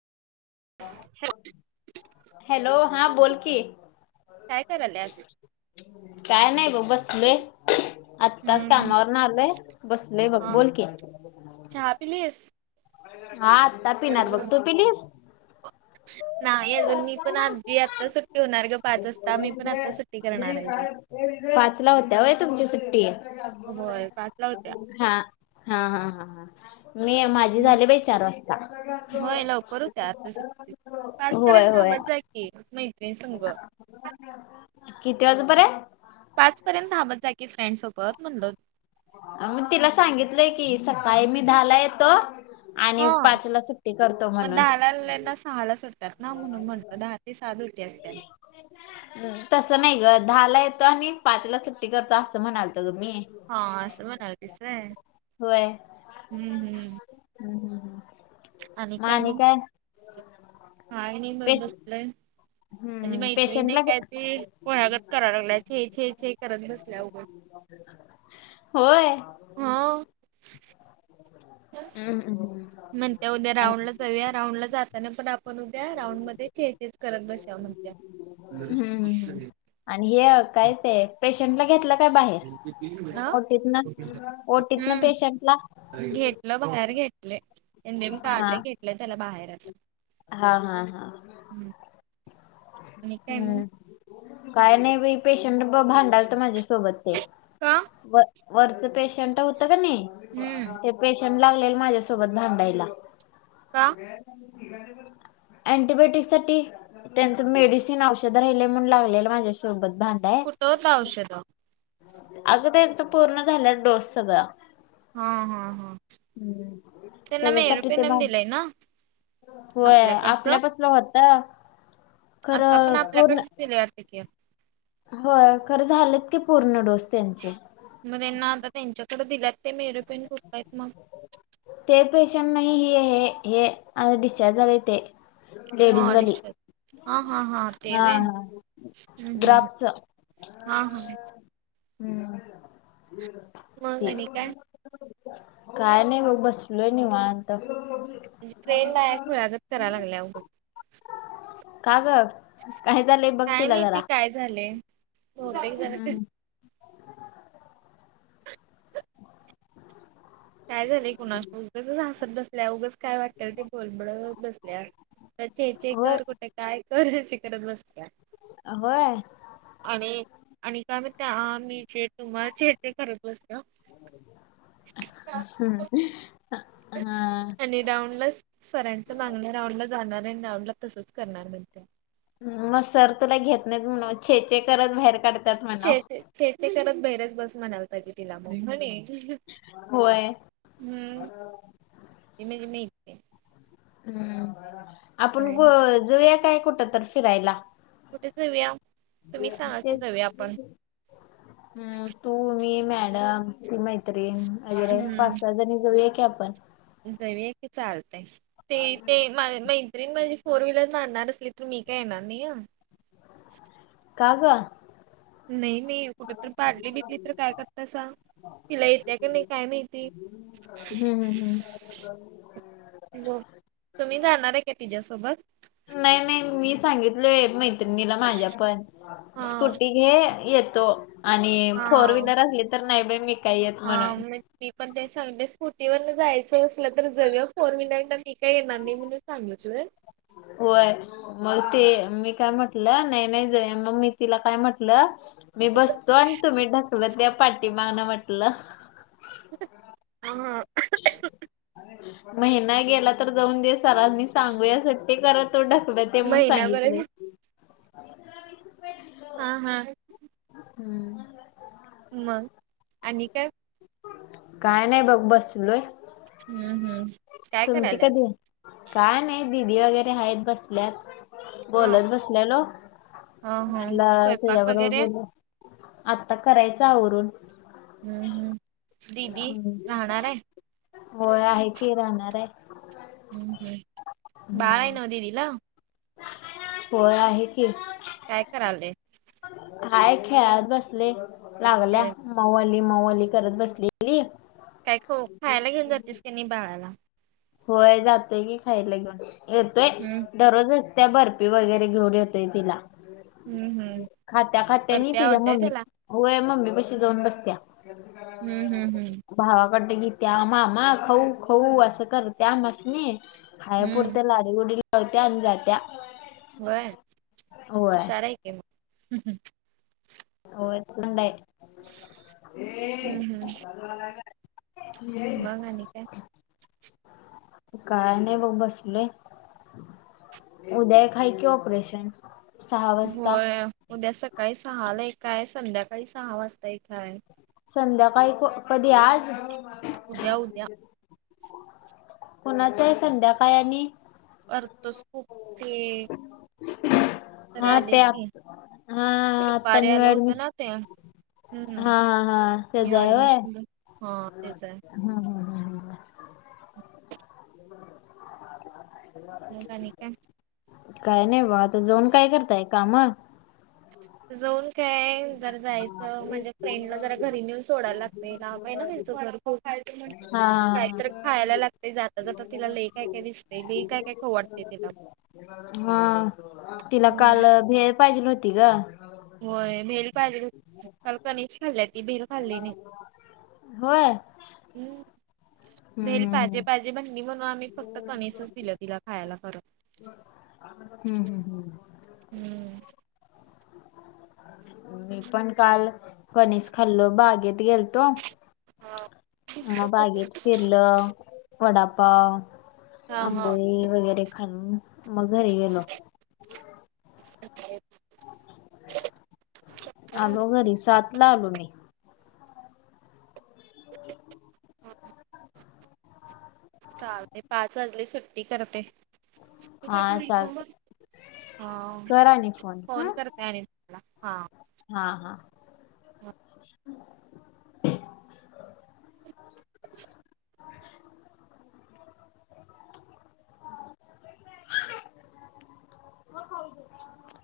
Hello, हां बोल की काय करायलास? काय नाही, बघ बस बघ ले, आत्ताच हम्म कामावर न आलय. बसलय बघ. हा बोल की चहा पिलीस? हाता पीणार बघ, तू पिलिस? नाही अजून मी पण आज [unintelligible] आता सुट ठेवणार ग, पाच वाजता. मी पण आता सुट्टी करणार आहे बघ पाचला होत्या होय तुमची सुट्टी? होय पाचला होत्या हा हा हा हा हा मी माझी झाली बाई चार वाजता होय लवकर होत्या आत्ता सुट्टी [unintelligible] पाच होय पर्यंत होय थांबात जा की मैत्रिणी संग किती वाजूपर्यंत पाचपर्यंत थांबत जा की फ्रेंड सोबत म्हणलो मी तिला सांगितलंय की सकाळी मी दहाला येतो आणि हा. पाच ला सुट्टी करतो मग म्हणून दहाला आलेल्यांना सहाला सुटतात ना म्हणून म्हणत दहा ते सात डूटी असते तसं नाही ग दहाला येतो आणि पाचला सुट्टी करतो असं म्हणालतो ग मी हा असं म्हणालीस होय हम्म हम्म हम हम मग आणि काय हा नाही बघ पेश बसलंय. माझी हम्म मैत्री पेशंटला एक हाय ती खुळ्यागत करालागल्या छे छे करत बसल्या उगच होय हो ओ हम्म हम्म म्हणत्या उद्या आणि राऊंड ला जाऊया राऊंड ला जाताना पण आपन पण उद्या राऊंड मध्ये चायनीज करत बसुया [unintelligible] म्हण हम्म, हम्म, हम्म. आणि हे काय ते पेशंटला घेतल ह ओटीतनं पेशंटला हम्म घेतलं ग बाहेर घेतल नेम हा काढलं घेतलंय त्याला बाहेर आता हा हा हा हम्म आणि काय मग? हम्म काय नाही बाई पेशंट भा भांडालत ते माझ्यासोबत का? व वरचं पेशंट होत हम्म कने पेशंट लागलेल माझ्यासोबत भांडायला का अंटीबाटिक साठी त्यांच मेडिसिन औषध राहिलंय म्हणून लागेल माझ्यासोबत भा कुठं होतं औषध? अग त्याचं पूर्ण झाल्यात डोस सगळा हा हा हा त्यांना त्याच्यासाठी ते मेरोपेंनम भा दिलाय ना होय आपल्याकडचं आपल्या पसला होत आता पण खरं पूर्ण आपल्याकडच दिलेय वाटत की होय खरं झालंत की पूर्ण डोस त्यांचे मग त्यांना आता त्यांच्याकडे दिल्यात. ते मेहर पेन कुठे आहेत मग ते पेशंट नाही हे हे अ डिस्चार्ज झालंय ते. हा लेडीज वाली डिस्चार्ज हा हा हा तेवे हम्म हम्म हम्म. ग्राफच हा हा. हम्म. मग ते आणि काय? काय नाही बघ बसलोय निवांत. फ्रेंड आहे. खुळागात कराय लागल्या आव. का ग. काय झाले काय बघतीला जरा माहिती काय झालंय? बहुतेक जण हम्म. काय झालंय कुणास ठाऊक उगाचच हासत बस ल्या उगाच काय वाटतल ते बोल बळत बसल्या चेचे होय कर कुठे काय कर शिकळत बसत्या. अ होय. आणि आणि काय माहेर काय मी चे तुम्हा चे ते करेत बसल्यो. ह हा. आणि राऊंड ला. सरांच्या मागण राऊंड ला जाणारे. आण राऊंड ला तसंच करणार म्हणत्या. मग सर तुला घेत नाही म्हणन. छे छे करत बाहेर काढत छे, छे छे करत बहिरच बस म्हणायला पाहिजे तिला. मगणे होय हम्म. इमेज मिळते. हम्म. आपण काय जाऊया काय कुठं तर फिरायला. कुठे जाऊया तुम्ही सांगा [unintelligible] तेच जाऊया आपण. हम्म तू मी मॅडमी मैत्रीण वगैरे हम्म पाच सहा जणी जाऊया की आपण. जाऊया की चालतय. ते ते म मइ त म्हणजे फोर व्हीलर मारणार असली तर. मी काय येणार नाही अ. काग. नाही नाही. कुठ तर पाडली बिडली तर काय करतासा. तिला येत्या की नाही काय माहिती. हम्म हम्म. म तुम्ही जाणारे का तिच्या्सोबत. नाही नाही मी सांगितलय मैत्रिणीला माझ्या पण. हा स्कुटी हे येतो. आणि फोर हा. व्हीलर असली तर, नाही बाई, मी काही येत हा म्हणून. मग मी पण ते सांगते स्कूटीवरन जायचं असलं तर जगळ फोर व्हीलर न मी काय येणार नाही म्हणून सांगितलंय. होय. मग ते मी काय म्हटलं. नाही नाही जा. मग मी तिला काय म्हटलं. मी बसतो. आण तुम्ही ढकलत या. पाठी मागण म्हटलं. हा. [unintelligible] महिना गेला तर जाऊन दे. सरांनी सांगूया सुट्टी करा तो ढकलत. ते म्हणून महिनाभराच सांगितलेय. हा हा. हम्म. मग. आणि काय? काय नाही बघ बसलोय. हम् हम्म. काय तुमची करायल्यात कधीये काय नाही दिदी वगैरे आहेत. बसल्यात. हा बोलत बस लेलो हा हा म्हटल स्वयंपाक तुजा बरोबर वगैरे बोलु. आता करायचं आवरून. हम्म हम्म दीदी हम्म. राहणार आहे. राहणारे. हम्म हम्म. बाळ आहे ना ओ दीदी ला. व्हय आहे की. काय करालेय. हाय खेळत बसले लागल्या खेळत मवाली मवाली करत बसली. [unintelligible] काय ख खायला घेऊन जातीस का नाही बाळाला? होय जातय की खायला घेऊन येतोय. हम्म दररोज असत्या बर्फी वगैरे घेऊन येतोय तिला. हम्म हम्म खात्या खात्या नि बर्फी तिच्या आवडतय मम्मी त्याला होय मम्मी बशी जाऊन बसत्या. हम्म हम् हम्. भावाकडत गीत्या मामा खाऊ खाऊ असं करत्या अमासणी हम्म खायपुरत्या लाडी गुडी लावत्या आणि जात्या. होय होय हुशार हाय की मग हम होय हम्म [unintelligible] मग आणि काय हम काय नाही बघ बसले. उद्या एक हाय की ऑपरेशन. सहा वाजता होय उद्या सकाळी सहा ला एककाय संध्याकाळी सहा वाजता एककाय. संध्याकाळी क कधी आज. उद्या उद्या. कोणाच आहे संध्याकाळ आणि करतोस खूप ते. खरे हा आले ते की आत- हा हा, आता बारे न्यू आलं होतं ऍडमिशन ना ते. हम्म हा हा हा म त्याचा ऍडमिशन हा तेच आहे. हा हा. [inaudible] मग आणि काय? काय नाही बा आता जाऊन काय करताय काम. जाऊन काय जर जायचं म्हणजे फ्रेंडला जरा घरी नेऊन सोडायला लागते ला बाई ना त्यांचं घर. खूप हा. काहीतरी खायला लागते जाता जाता तिला लई काय काय दिसते लई काय काय खाऊ वाटते तिला हा तिला हम्म काल भे पाहिजेव्हती. तिक. होय बेल पाजलकनी खाल्ली ती बेल. होय. हम्म भेल पाजे हम्म पाजे. माझी बणी म्हणून आम्ही फक्त कशच दिलं तिला खायला करत. हम्म हम् हम्म. हम्म. मी पण काल कनीस खाल्लो बागेत गेलतो. मग बागेत फिरलं वडापाव हा हा आंबोळी वगैरे खाल् मग घरी गेलो. अ आलो घरी सातला आलो मी. हा [inaudible] चालते पाच वाजली सुट्टी करते. हा री चालतंय हा कर आणि फोन हम्म करते आणि तुम्हाला हा हा हा. [inaudible] [inaudible]